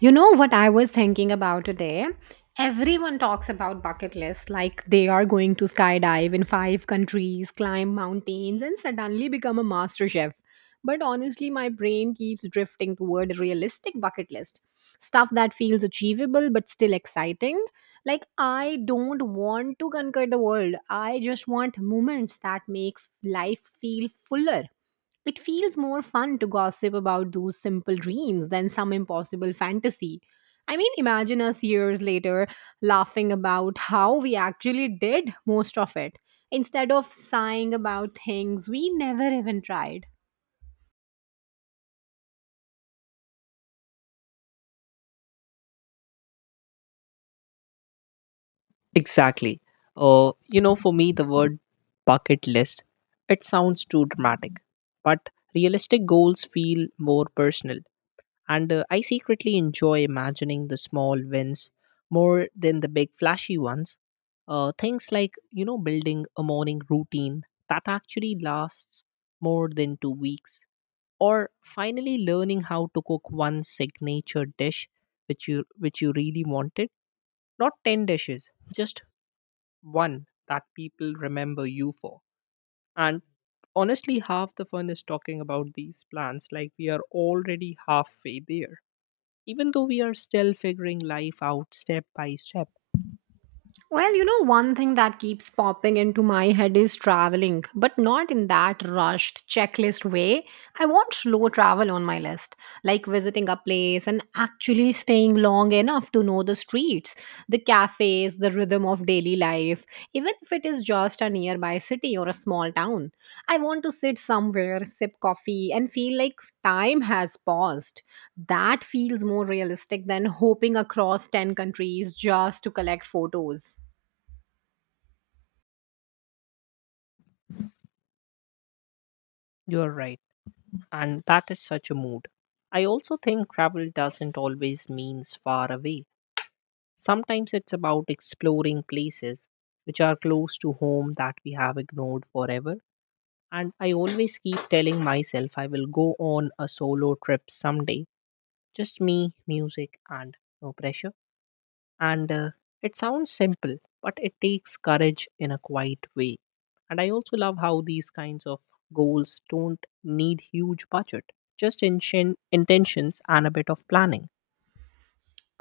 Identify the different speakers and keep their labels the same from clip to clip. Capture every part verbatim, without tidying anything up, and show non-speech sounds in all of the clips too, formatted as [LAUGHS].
Speaker 1: You know what I was thinking about today? Everyone talks about bucket lists like they are going to skydive in five countries, climb mountains, and suddenly become a master chef. But honestly, my brain keeps drifting toward a realistic bucket list stuff that feels achievable but still exciting. Like, I don't want to conquer the world, I just want moments that make life feel fuller. It feels more fun to gossip about those simple dreams than some impossible fantasy. I mean, imagine us years later laughing about how we actually did most of it instead of sighing about things we never even tried.
Speaker 2: Exactly. Uh, you know, for me, the word bucket list, it sounds too dramatic, but realistic goals feel more personal. And uh, I secretly enjoy imagining the small wins more than the big flashy ones. Uh, things like, you know, building a morning routine that actually lasts more than two weeks, or finally learning how to cook one signature dish which you which you really wanted, not ten dishes, just one that people remember you for. And honestly, half the fun is talking about these plans like we are already halfway there, even though we are still figuring life out step by step.
Speaker 1: Well, you know, one thing that keeps popping into my head is traveling, but not in that rushed checklist way. I want slow travel on my list, like visiting a place and actually staying long enough to know the streets, the cafes, the rhythm of daily life, even if it is just a nearby city or a small town. I want to sit somewhere, sip coffee, and feel like time has paused. That feels more realistic than hoping across ten countries just to collect photos.
Speaker 2: You're right. And that is such a mood. I also think travel doesn't always means far away. Sometimes it's about exploring places which are close to home that we have ignored forever. And I always keep telling myself I will go on a solo trip someday, just me, music, and no pressure. And uh, It sounds simple, but it takes courage in a quiet way. And I also love how these kinds of goals don't need huge budget, just inchen- intentions and a bit of planning.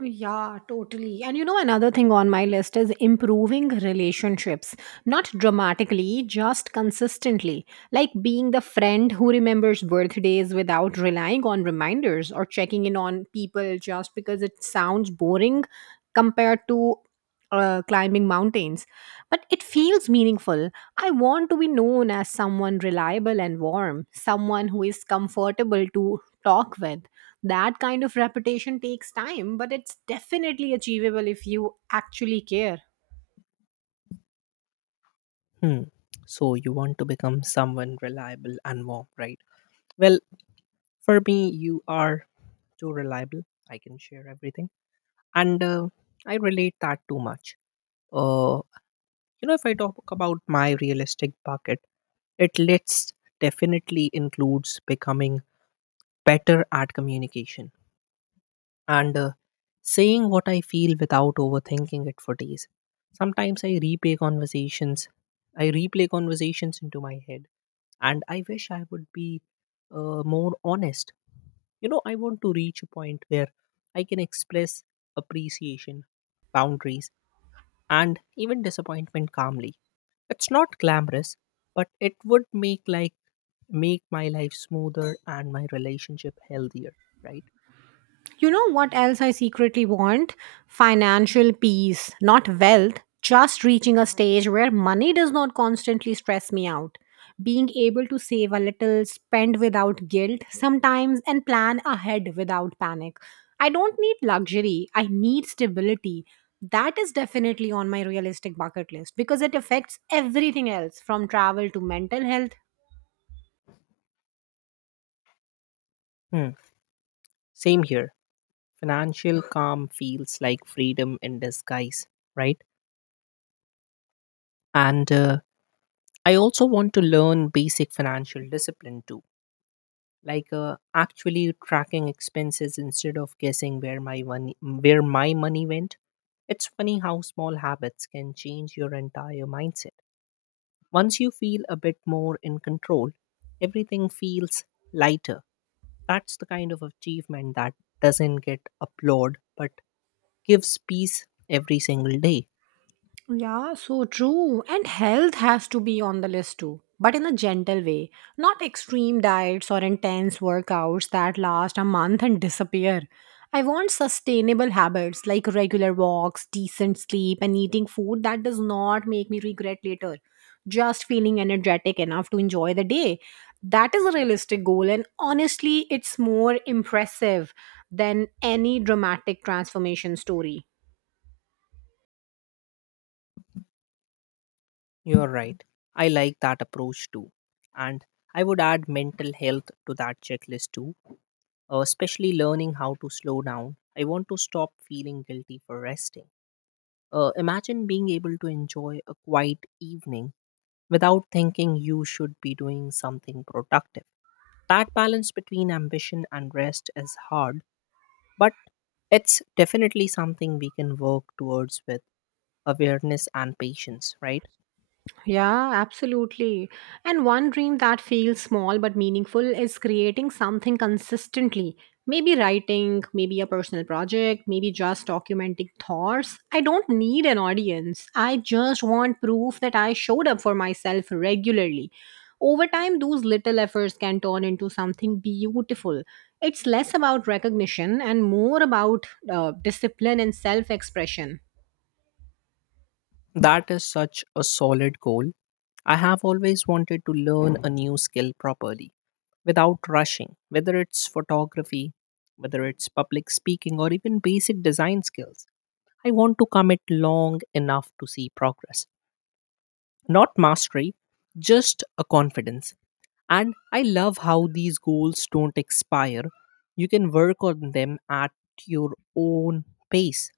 Speaker 1: Yeah, totally. And you know, another thing on my list is improving relationships. Not dramatically, just consistently. Like being the friend who remembers birthdays without relying on reminders or checking in on people just because it sounds boring compared to uh, climbing mountains. But it feels meaningful. I want to be known as someone reliable and warm, someone who is comfortable to talk with. That kind of reputation takes time, but it's definitely achievable if you actually care.
Speaker 2: Hmm. So you want to become someone reliable and warm, right? Well, for me, you are too reliable. I can share everything. and uh, I relate that too much. uh, you know if I talk about my realistic bucket it lists definitely includes becoming better at communication, and uh, saying what I feel without overthinking it for days. Sometimes i replay conversations I replay conversations into my head, and I wish I would be uh, more honest. You know, I want to reach a point where I can express appreciation, boundaries, and even disappointment calmly. It's not glamorous, but it would make like make my life smoother and my relationship healthier, right?
Speaker 1: You know what else I secretly want? Financial peace, not wealth, just reaching a stage where money does not constantly stress me out. Being able to save a little, spend without guilt sometimes, and plan ahead without panic. I don't need luxury, I need stability. That is definitely on my realistic bucket list because it affects everything else from travel to mental health.
Speaker 2: Hmm. Same here. Financial calm feels like freedom in disguise, right? And uh, I also want to learn basic financial discipline too, like, uh, actually tracking expenses instead of guessing where my money where my money went. It's funny how small habits can change your entire mindset. Once you feel a bit more in control, everything feels lighter. That's the kind of achievement that doesn't get applauded but gives peace every single day.
Speaker 1: Yeah, so true. And health has to be on the list too, but in a gentle way, not extreme diets or intense workouts that last a month and disappear. I want sustainable habits like regular walks, decent sleep, and eating food that does not make me regret later. Just feeling energetic enough to enjoy the day. That is a realistic goal, and honestly, it's more impressive than any dramatic transformation story.
Speaker 2: You're right. I like that approach too. And I would add mental health to that checklist too, uh, especially learning how to slow down. I want to stop feeling guilty for resting. Uh, imagine being able to enjoy a quiet evening without thinking you should be doing something productive. That balance between ambition and rest is hard, but it's definitely something we can work towards with awareness and patience, right?
Speaker 1: Yeah, absolutely. And one dream that feels small but meaningful is creating something consistently. Maybe writing, maybe a personal project, maybe just documenting thoughts. I don't need an audience. I just want proof that I showed up for myself regularly. Over time, those little efforts can turn into something beautiful. It's less about recognition and more about uh, discipline and self expression.
Speaker 2: That is such a solid goal. I have always wanted to learn a new skill properly without rushing, whether it's photography, whether it's public speaking, or even basic design skills. I want to commit long enough to see progress, not mastery, just a confidence. And I love how these goals don't expire. You can work on them at your own pace.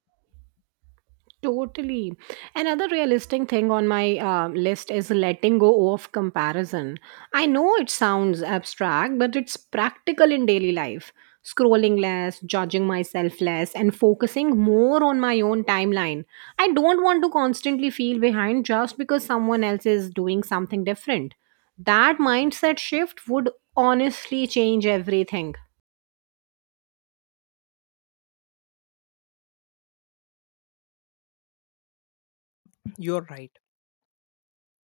Speaker 1: Totally. Another realistic thing on my uh, list is letting go of comparison. I know it sounds abstract, but it's practical in daily life. Scrolling less, judging myself less, and focusing more on my own timeline. I don't want to constantly feel behind just because someone else is doing something different. That mindset shift would honestly change everything.
Speaker 2: You're right.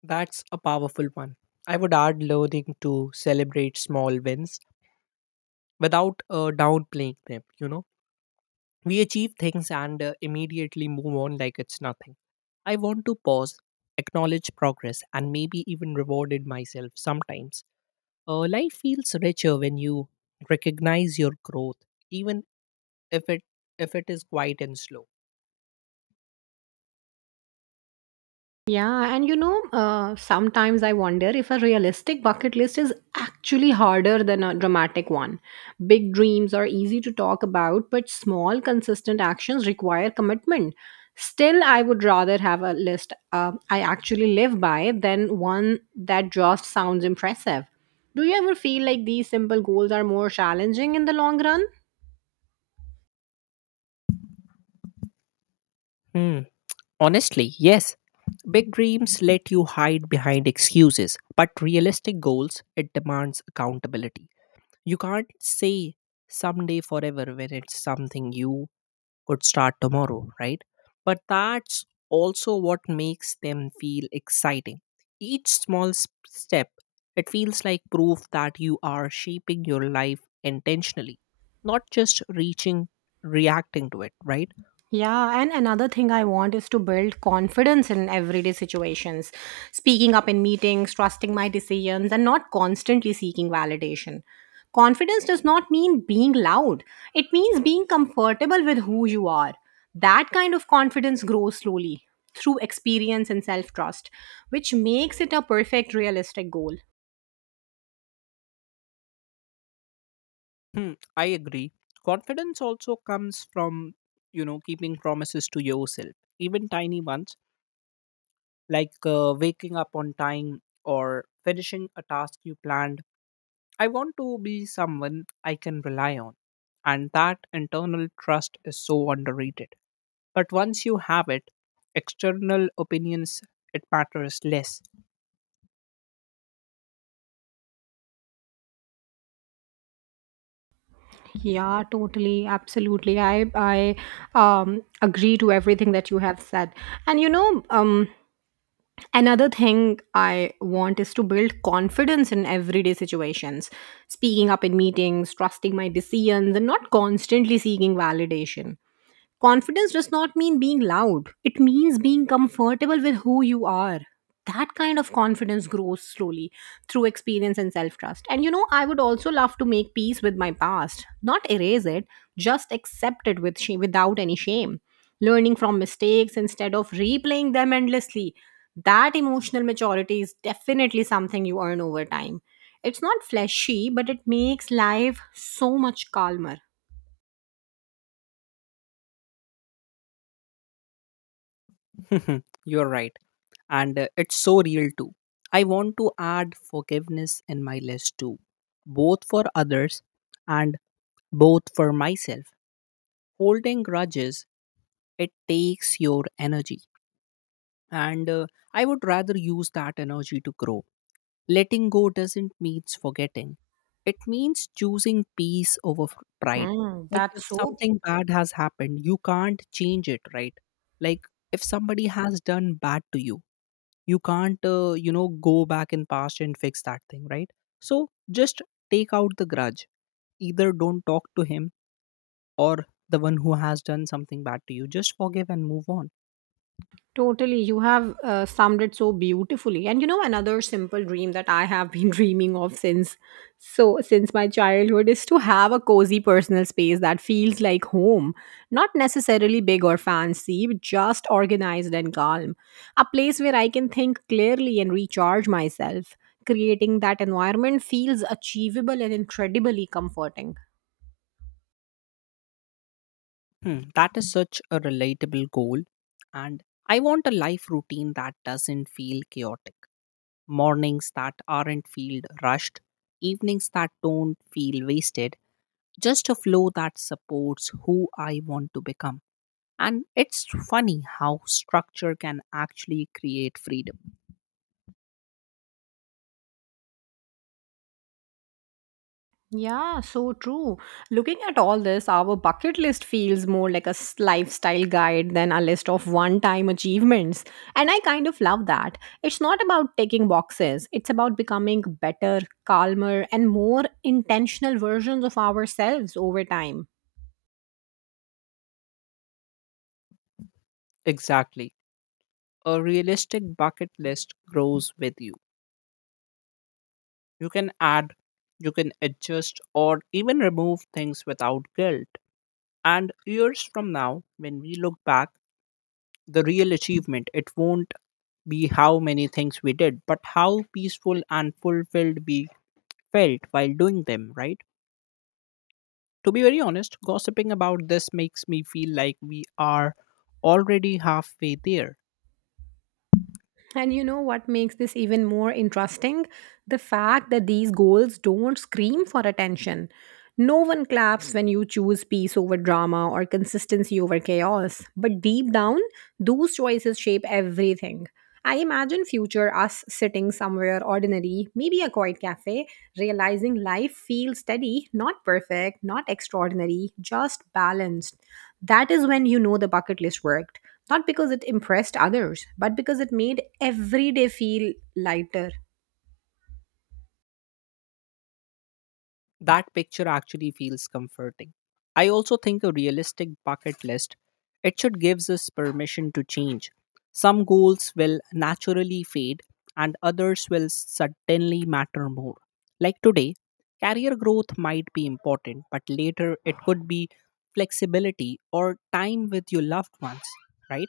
Speaker 2: That's a powerful one. I would add learning to celebrate small wins without uh, downplaying them, you know. We achieve things and uh, immediately move on like it's nothing. I want to pause, acknowledge progress, and maybe even rewarded myself sometimes. Uh, life feels richer when you recognize your growth, even if it if it is quiet and slow.
Speaker 1: Yeah, and you know, uh, sometimes I wonder if a realistic bucket list is actually harder than a dramatic one. Big dreams are easy to talk about, but small, consistent actions require commitment. Still, I would rather have a list uh, I actually live by than one that just sounds impressive. Do you ever feel like these simple goals are more challenging in the long run?
Speaker 2: Hmm. Honestly, yes. Big dreams let you hide behind excuses, but realistic goals it demands accountability. You can't say someday forever when it's something you could start tomorrow, right? But that's also what makes them feel exciting. Each small s- step, it feels like proof that you are shaping your life intentionally, not just reaching, reacting to it, right?
Speaker 1: Yeah, and another thing I want is to build confidence in everyday situations, speaking up in meetings, trusting my decisions, and not constantly seeking validation. Confidence does not mean being loud, it means being comfortable with who you are. That kind of confidence grows slowly through experience and self trust, which makes it a perfect realistic goal.
Speaker 2: Hmm, I agree. Confidence also comes from, you know, keeping promises to yourself, even tiny ones, like, uh, waking up on time or finishing a task you planned. I want to be someone I can rely on. And that internal trust is so underrated. But once you have it, external opinions, it matters less.
Speaker 1: Yeah, totally, absolutely. I I um agree to everything that you have said. And you know, um another thing I want is to build confidence in everyday situations, speaking up in meetings, trusting my decisions, and not constantly seeking validation. Confidence does not mean being loud, it means being comfortable with who you are. That kind of confidence grows slowly through experience and self trust. And you know, I would also love to make peace with my past, not erase it, just accept it with shame, without any shame. Learning from mistakes instead of replaying them endlessly. That emotional maturity is definitely something you earn over time. It's not fleshy, but it makes life so much calmer.
Speaker 2: [LAUGHS] You're right. and uh, it's so real too. I want to add forgiveness in my list too, both for others and both for myself. Holding grudges, it takes your energy, and uh, I would rather use that energy to grow. Letting go doesn't means forgetting. It means choosing peace over f- pride.
Speaker 1: Mm,
Speaker 2: Like,
Speaker 1: that's
Speaker 2: if
Speaker 1: so.
Speaker 2: something bad has happened, you can't change it, right? Like, if somebody has done bad to you, you can't, uh, you know go back in past and fix that thing, right? So just take out the grudge. Either don't talk to him, or the one who has done something bad to you, just forgive and move on.
Speaker 1: Totally, you have uh, summed it so beautifully. And you know, another simple dream that I have been [LAUGHS] dreaming of since so since my childhood is to have a cozy personal space that feels like home, not necessarily big or fancy, but just organized and calm. A place where I can think clearly and recharge myself. Creating that environment feels achievable and incredibly comforting.
Speaker 2: Hmm, that is such a relatable goal. And I want a life routine that doesn't feel chaotic. Mornings that aren't feel rushed. Evenings that don't feel wasted. Just a flow that supports who I want to become. And it's funny how structure can actually create freedom.
Speaker 1: Yeah, so true. Looking at all this, our bucket list feels more like a s- lifestyle guide than a list of one time achievements. And I kind of love that. It's not about ticking boxes, it's about becoming better, calmer, and more intentional versions of ourselves over time.
Speaker 2: Exactly. A realistic bucket list grows with you. You can add, you can adjust, or even remove things without guilt. And years from now, when we look back, the real achievement, it won't be how many things we did, but how peaceful and fulfilled we felt while doing them, right? To be very honest, gossiping about this makes me feel like we are already halfway there.
Speaker 1: And you know what makes this even more interesting? The fact that these goals don't scream for attention. No one claps when you choose peace over drama or consistency over chaos. But deep down, those choices shape everything. I imagine future us sitting somewhere ordinary, maybe a quiet cafe, realizing life feels steady, not perfect, not extraordinary, just balanced. That is when you know the bucket list worked not because it impressed others, but because it made every day feel lighter.
Speaker 2: That picture actually feels comforting. I also think a realistic bucket list it should gives us permission to change. Some goals will naturally fade and others will suddenly matter more. Like today, career growth might be important, but later it could be flexibility or time with your loved ones, right?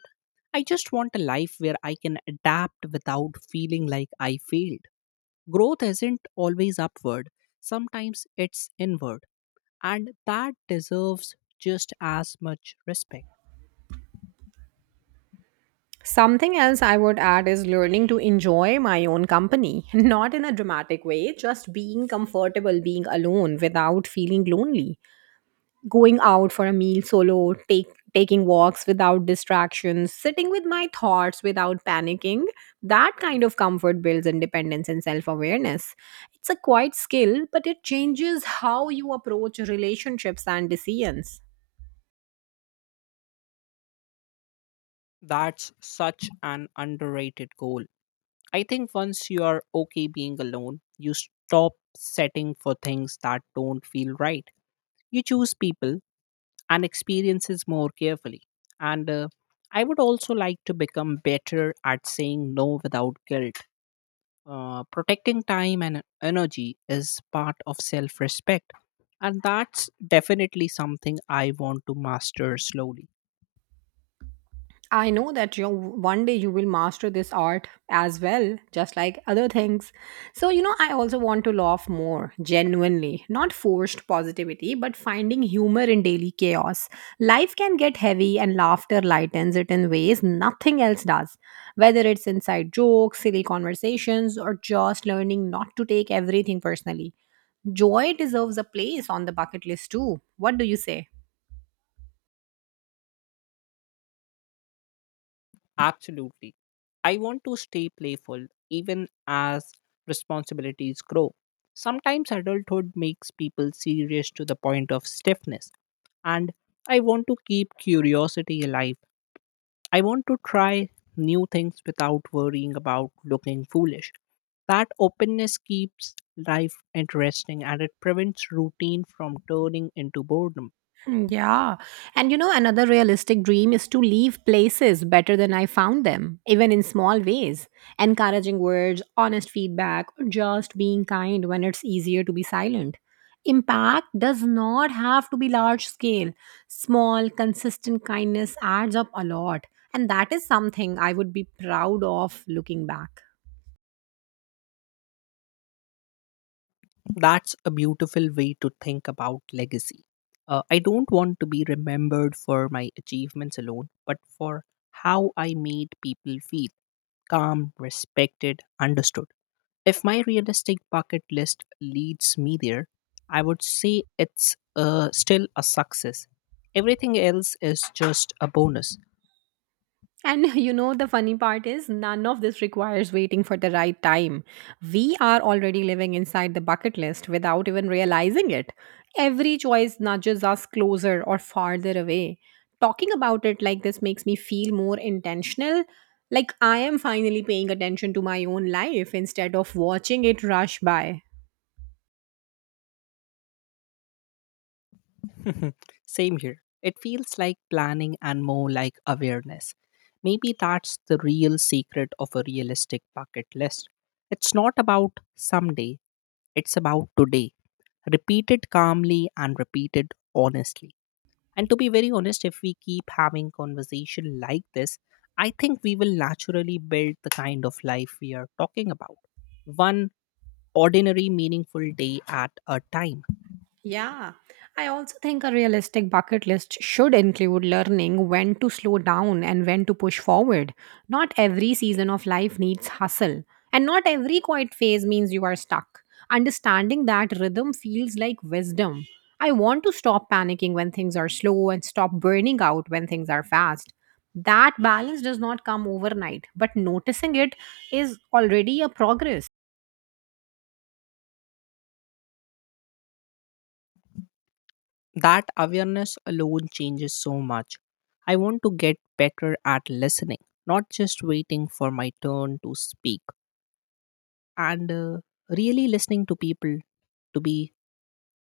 Speaker 2: I just want a life where I can adapt without feeling like I failed. Growth isn't always upward, sometimes it's inward, and that deserves just as much respect.
Speaker 1: Something else I would add is learning to enjoy my own company, [LAUGHS] not in a dramatic way, just being comfortable being alone without feeling lonely. Going out for a meal solo, take, taking walks without distractions, sitting with my thoughts without panicking. That kind of comfort builds independence and self awareness. It's a quiet skill, but it changes how you approach relationships and decisions.
Speaker 2: That's such an underrated goal. I think once you are okay being alone, you stop setting for things that don't feel right. You choose people and experiences more carefully. And uh, I would also like to become better at saying no without guilt. Uh, protecting time and energy is part of self respect. And that's definitely something I want to master slowly.
Speaker 1: I know that you one day you will master this art as well, just like other things. So, you know, I also want to laugh more genuinely, not forced positivity, but finding humor in daily chaos. Life can get heavy, and laughter lightens it in ways nothing else does. Whether it's inside jokes, silly conversations, or just learning not to take everything personally, joy deserves a place on the bucket list too. What do you say?
Speaker 2: Absolutely. I want to stay playful even as responsibilities grow. Sometimes adulthood makes people serious to the point of stiffness. And I want to keep curiosity alive. I want to try new things without worrying about looking foolish. That openness keeps life interesting and it prevents routine from turning into boredom.
Speaker 1: [LAUGHS] Hmm, yeah. And you know, another realistic dream is to leave places better than I found them, even in small ways. Encouraging words, honest feedback, or just being kind when it's easier to be silent. Impact does not have to be large scale. Small, consistent kindness adds up a lot. And that is something I would be proud of looking back.
Speaker 2: That's a beautiful way to think about legacy. Uh, I don't want to be remembered for my achievements alone, but for how I made people feel calm, respected, understood. If my realistic bucket list leads me there, I would say it's uh, still a success. Everything else is just a bonus.
Speaker 1: And [LAUGHS] you know, the funny part is, none of this requires waiting for the right time. We are already living inside the bucket list without even realizing it. Every choice nudges us closer or farther away. Talking about it like this makes me feel more intentional. Like I am finally paying attention to my own life instead of watching it rush by.
Speaker 2: [LAUGHS] Same here. It feels like planning and more like awareness. Maybe that's the real secret of a realistic bucket list. It's not about someday, it's about today. Repeat it calmly and repeat it honestly. And to be very honest, if we keep having conversation like this, I think we will naturally build the kind of life we are talking about. One ordinary meaningful day at a time.
Speaker 1: Yeah, I also think a realistic bucket list should include learning when to slow down and when to push forward. Not every season of life needs hustle, and not every quiet phase means you are stuck. Understanding that rhythm feels like wisdom. I want to stop panicking when things are slow and stop burning out when things are fast. That balance does not come overnight, but noticing it is already a progress.
Speaker 2: That awareness alone changes so much. I want to get better at listening, not just waiting for my turn to speak, and uh, really listening to people, to be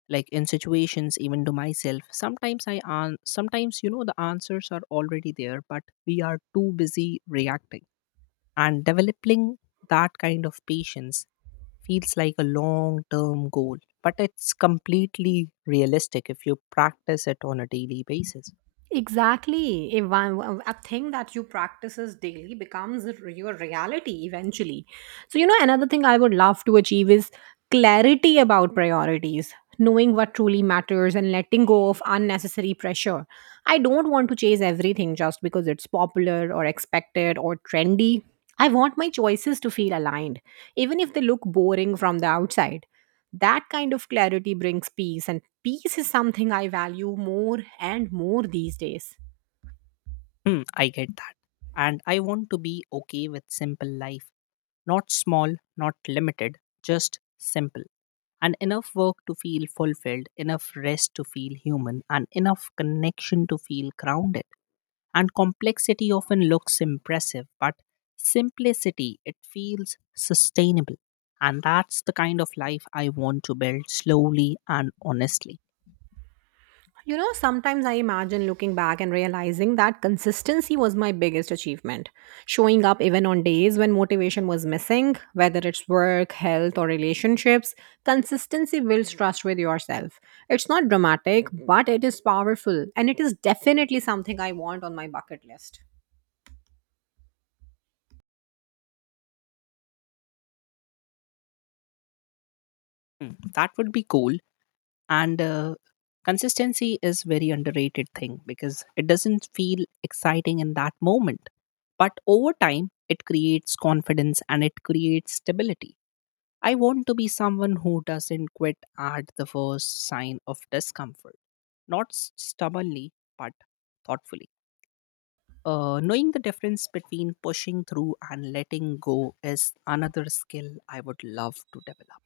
Speaker 2: like in situations, even to myself sometimes. I an- sometimes, you know, the answers are already there but we are too busy reacting, and developing that kind of patience feels like a long term goal, but it's completely realistic if you practice it on a daily basis.
Speaker 1: Exactly. A, one- a thing that you practices daily becomes r- your reality eventually. So, you know, another thing I would love to achieve is clarity about priorities, knowing what truly matters and letting go of unnecessary pressure. I don't want to chase everything just because it's popular or expected or trendy. I want my choices to feel aligned, even if they look boring from the outside. That kind of clarity brings peace, and peace is something I value more and more these days.
Speaker 2: Hmm, I get that. And I want to be okay with simple life. Not small, not limited, just simple. And enough work to feel fulfilled, enough rest to feel human, and enough connection to feel grounded. And complexity often looks impressive, but simplicity, it feels sustainable. And that's the kind of life I want to build slowly and honestly.
Speaker 1: You know, sometimes I imagine looking back and realizing that consistency was my biggest achievement. Showing up even on days when motivation was missing, whether it's work, health, or relationships, consistency builds trust with yourself. It's not dramatic, but it is powerful, and it is definitely something I want on my bucket list.
Speaker 2: Hmm, that would be cool. and uh, Consistency is very underrated thing, because it doesn't feel exciting in that moment, but over time it creates confidence and it creates stability. I want to be someone who doesn't quit at the first sign of discomfort, not s- stubbornly, but thoughtfully. Uh, knowing the difference between pushing through and letting go is another skill I would love to develop.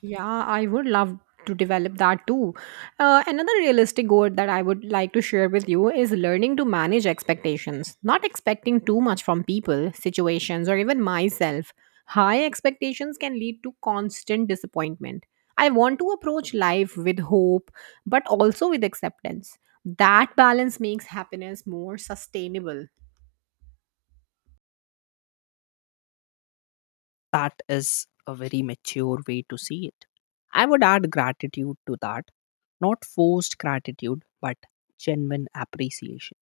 Speaker 1: Yeah, I would love to develop that too. Uh, another realistic goal that I would like to share with you is learning to manage expectations, not expecting too much from people, situations, or even myself. High expectations can lead to constant disappointment. I want to approach life with hope, but also with acceptance. That balance makes happiness more sustainable.
Speaker 2: That is a very mature way to see it. I would add gratitude to that, not forced gratitude, but genuine appreciation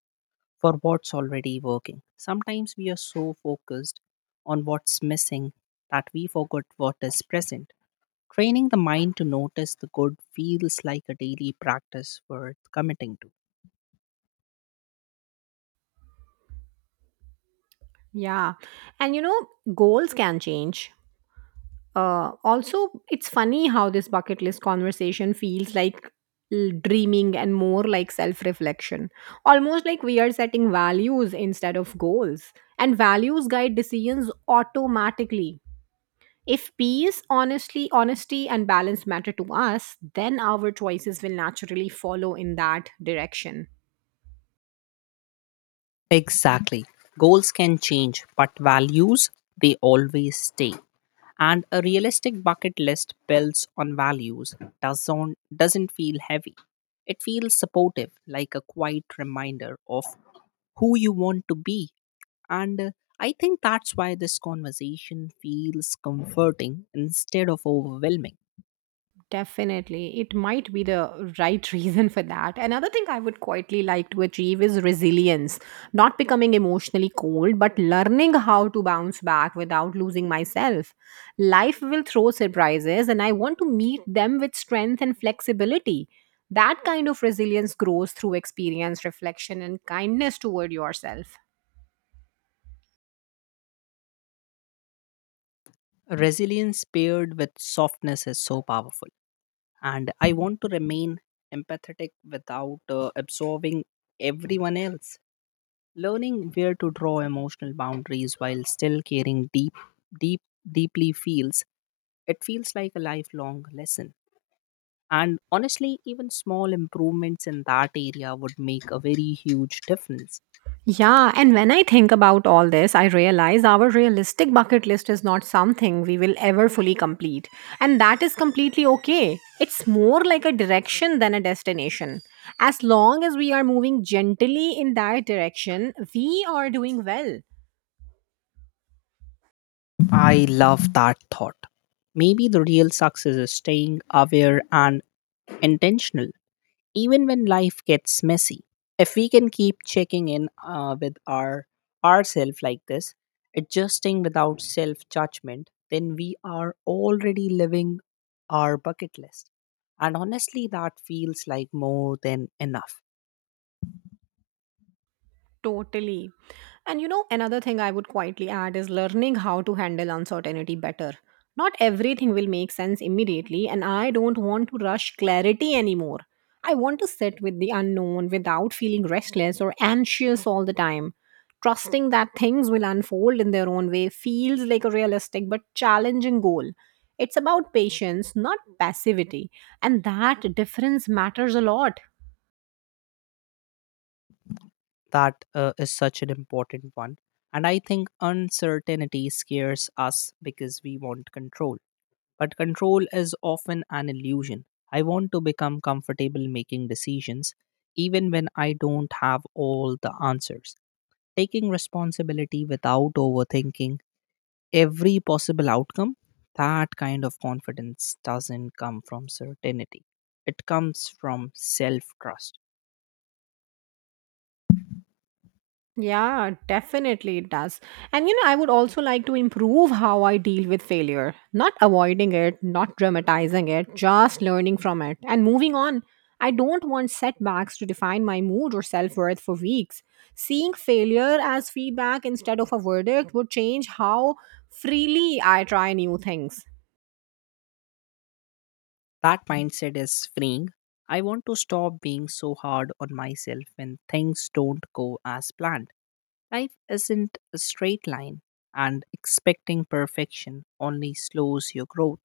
Speaker 2: for what's already working. Sometimes we are so focused on what's missing that we forget what is present. Training the mind to notice the good feels like a daily practice worth committing to.
Speaker 1: Yeah. And you know, goals can change. Uh, also, it's funny how this bucket list conversation feels like l- dreaming and more like self reflection. Almost like we are setting values instead of goals. And values guide decisions automatically. If peace, honestly, honesty, and balance matter to us, then our choices will naturally follow in that direction.
Speaker 2: Exactly. Goals can change, but values, they always stay. And a realistic bucket list built on values doesn't, doesn't feel heavy. It feels supportive, like a quiet reminder of who you want to be. And uh, I think that's why this conversation feels comforting instead of overwhelming.
Speaker 1: Definitely. It might be the right [LAUGHS] reason for that. Another thing I would quietly like to achieve is resilience, not becoming emotionally cold, but learning how to bounce back without losing myself. Life will throw surprises, and I want to meet them with strength and flexibility. That kind of resilience grows through experience, reflection, and kindness toward yourself.
Speaker 2: Resilience paired with softness is so powerful. And I want to remain empathetic without uh, absorbing everyone else. Learning where to draw emotional boundaries while still caring deep, deep, deeply feels it feels like a lifelong lesson. And honestly, even small improvements in that area would make a very huge difference.
Speaker 1: Yeah, and when I think about all this, I realize our realistic bucket list is not something we will ever fully complete. And that is completely okay. It's more like a direction than a destination. As long as we are moving gently in that direction, we are doing well.
Speaker 2: I love that thought. Maybe the real success is staying aware and intentional, even when life gets messy. If we can keep checking in uh, with our ourself like this, adjusting without self judgment, then we are already living our bucket list, and honestly that feels like more than enough.
Speaker 1: Totally. And you know, another thing I would quietly add is learning how to handle uncertainty better. Not everything will make sense immediately, and I don't want to rush clarity anymore. I want to sit with the unknown without feeling restless or anxious all the time. Trusting that things will unfold in their own way feels like a realistic but challenging goal. It's about patience, not passivity, and that difference matters a lot.
Speaker 2: That uh, is such an important one, and I think uncertainty scares us because we want control. But control is often an illusion. I want to become comfortable making decisions even when I don't have all the answers. Taking responsibility without overthinking every possible outcome, that kind of confidence doesn't come from certainty. It comes from self trust.
Speaker 1: Yeah, definitely it does. And you know, I would also like to improve how I deal with failure, not avoiding it, not dramatizing it, just learning from it and moving on. I don't want setbacks to define my mood or self worth for weeks. Seeing failure as feedback instead of a verdict would change how freely I try new things.
Speaker 2: That mindset is freeing. I want to stop being so hard on myself when things don't go as planned. Life isn't a straight line, and expecting perfection only slows your growth.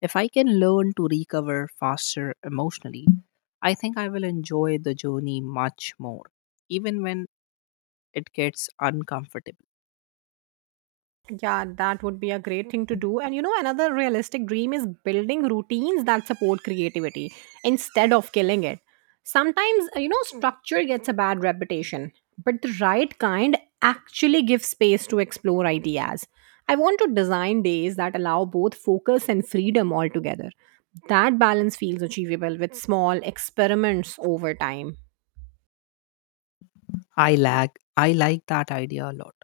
Speaker 2: If I can learn to recover faster emotionally, I think I will enjoy the journey much more, even when it gets uncomfortable.
Speaker 1: Yeah, that would be a great thing to do. And you know, another realistic dream is building routines that support creativity instead of killing it. Sometimes, uh, you know, structure gets a bad reputation, but the right kind actually gives space to explore ideas. I want to design days that allow both focus and freedom altogether. That balance feels achievable with small experiments over time.
Speaker 2: I lag. I like that idea a lot,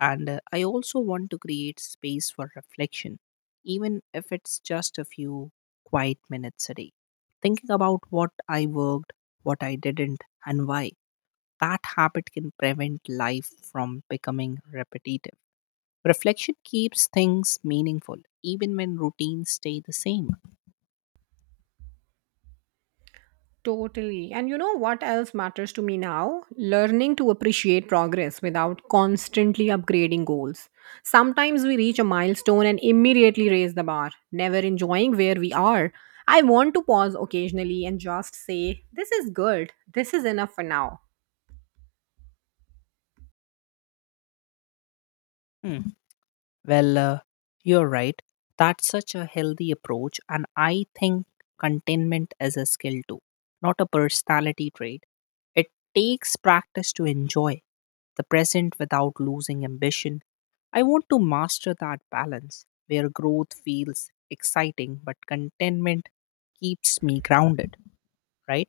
Speaker 2: and uh, I also want to create space for reflection, even if it's just a few quiet minutes a day, thinking about what I worked, what I didn't, and why. That habit can prevent life from becoming repetitive. Reflection keeps things meaningful, even when routines stay the same.
Speaker 1: Totally. And you know what else matters to me now? Learning to appreciate progress without constantly upgrading goals. Sometimes we reach a milestone and immediately raise the bar, never enjoying where we are. I want to pause occasionally and just say, this is good. This is enough for now.
Speaker 2: Hmm. Well, uh, you're right. That's such a healthy approach, and I think contentment is a skill too, not a personality trait. It takes practice to enjoy the present without losing ambition. I want to master that balance where growth feels exciting but contentment keeps me grounded, right?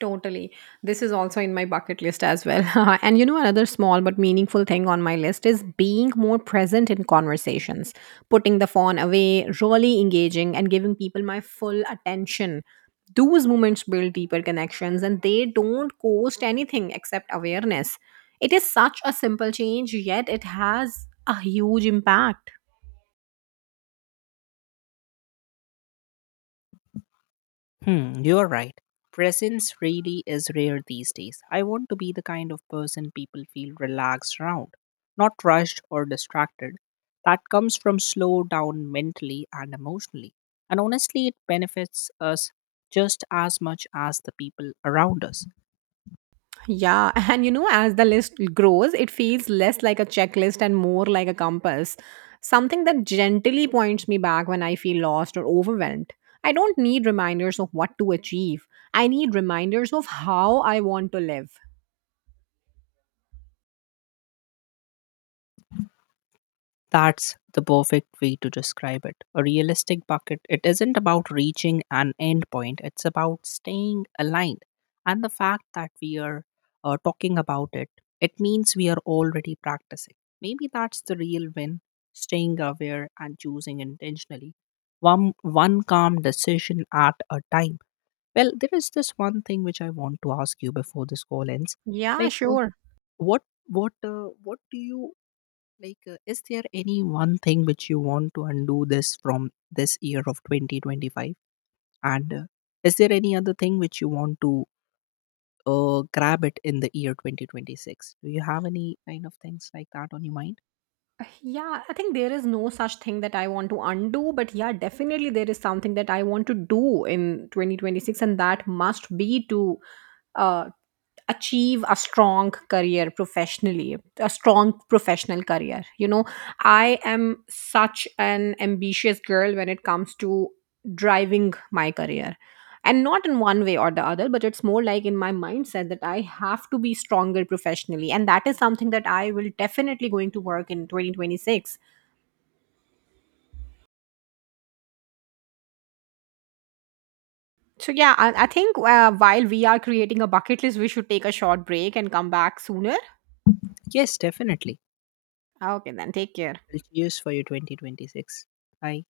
Speaker 1: Totally. This is also in my bucket list as well. [LAUGHS] And you know, another small but meaningful thing on my list is being more present in conversations, putting the phone away, really engaging, and giving people my full attention. Those moments build deeper connections, and they don't cost anything except awareness. It is such a simple change, yet it has a huge impact.
Speaker 2: Hmm, you're right. Presence really is rare these days. I want to be the kind of person people feel relaxed around, not rushed or distracted. That comes from slow down mentally and emotionally. And honestly, it benefits us just as much as the people around us.
Speaker 1: Yeah, [LAUGHS] and you know, as the list grows, it feels less like a checklist and more like a compass, something that gently points me back when I feel lost or overwhelmed. I don't need reminders of what to achieve, I need reminders of how I want to live.
Speaker 2: That's the perfect way to describe it. A realistic bucket, it isn't about reaching an end point, it's about staying aligned. And the fact that we are uh, talking about it, it means we are already practicing. Maybe that's the real win, staying aware and choosing intentionally. One, one calm decision at a time. Well, there is this one thing which I want to ask you before this call ends.
Speaker 1: Yeah,
Speaker 2: Like, uh,
Speaker 1: sure.
Speaker 2: what, what, uh, what do you like, uh, Is there any one thing which you want to undo this from this year of twenty twenty-five? And uh, Is there any other thing which you want to uh, grab it in the year twenty twenty-six? Do you have any kind of things like that on your mind?
Speaker 1: Yeah, I think there is no such thing that I want to undo, but yeah, definitely there is something that I want to do in twenty twenty-six, and that must be to uh, achieve a strong career professionally, a strong professional career. You know, I am such an ambitious girl when it comes to driving my career, and not in one way or the other, but it's more like in my mindset that I have to be stronger professionally, and that is something that I will definitely going to work in twenty twenty-six. So yeah i, I think uh, while we are creating a bucket list we should take a short break and come back sooner.
Speaker 2: Yes, definitely.
Speaker 1: Okay, then take care.
Speaker 2: Well, Cheers for your twenty twenty-six. Bye.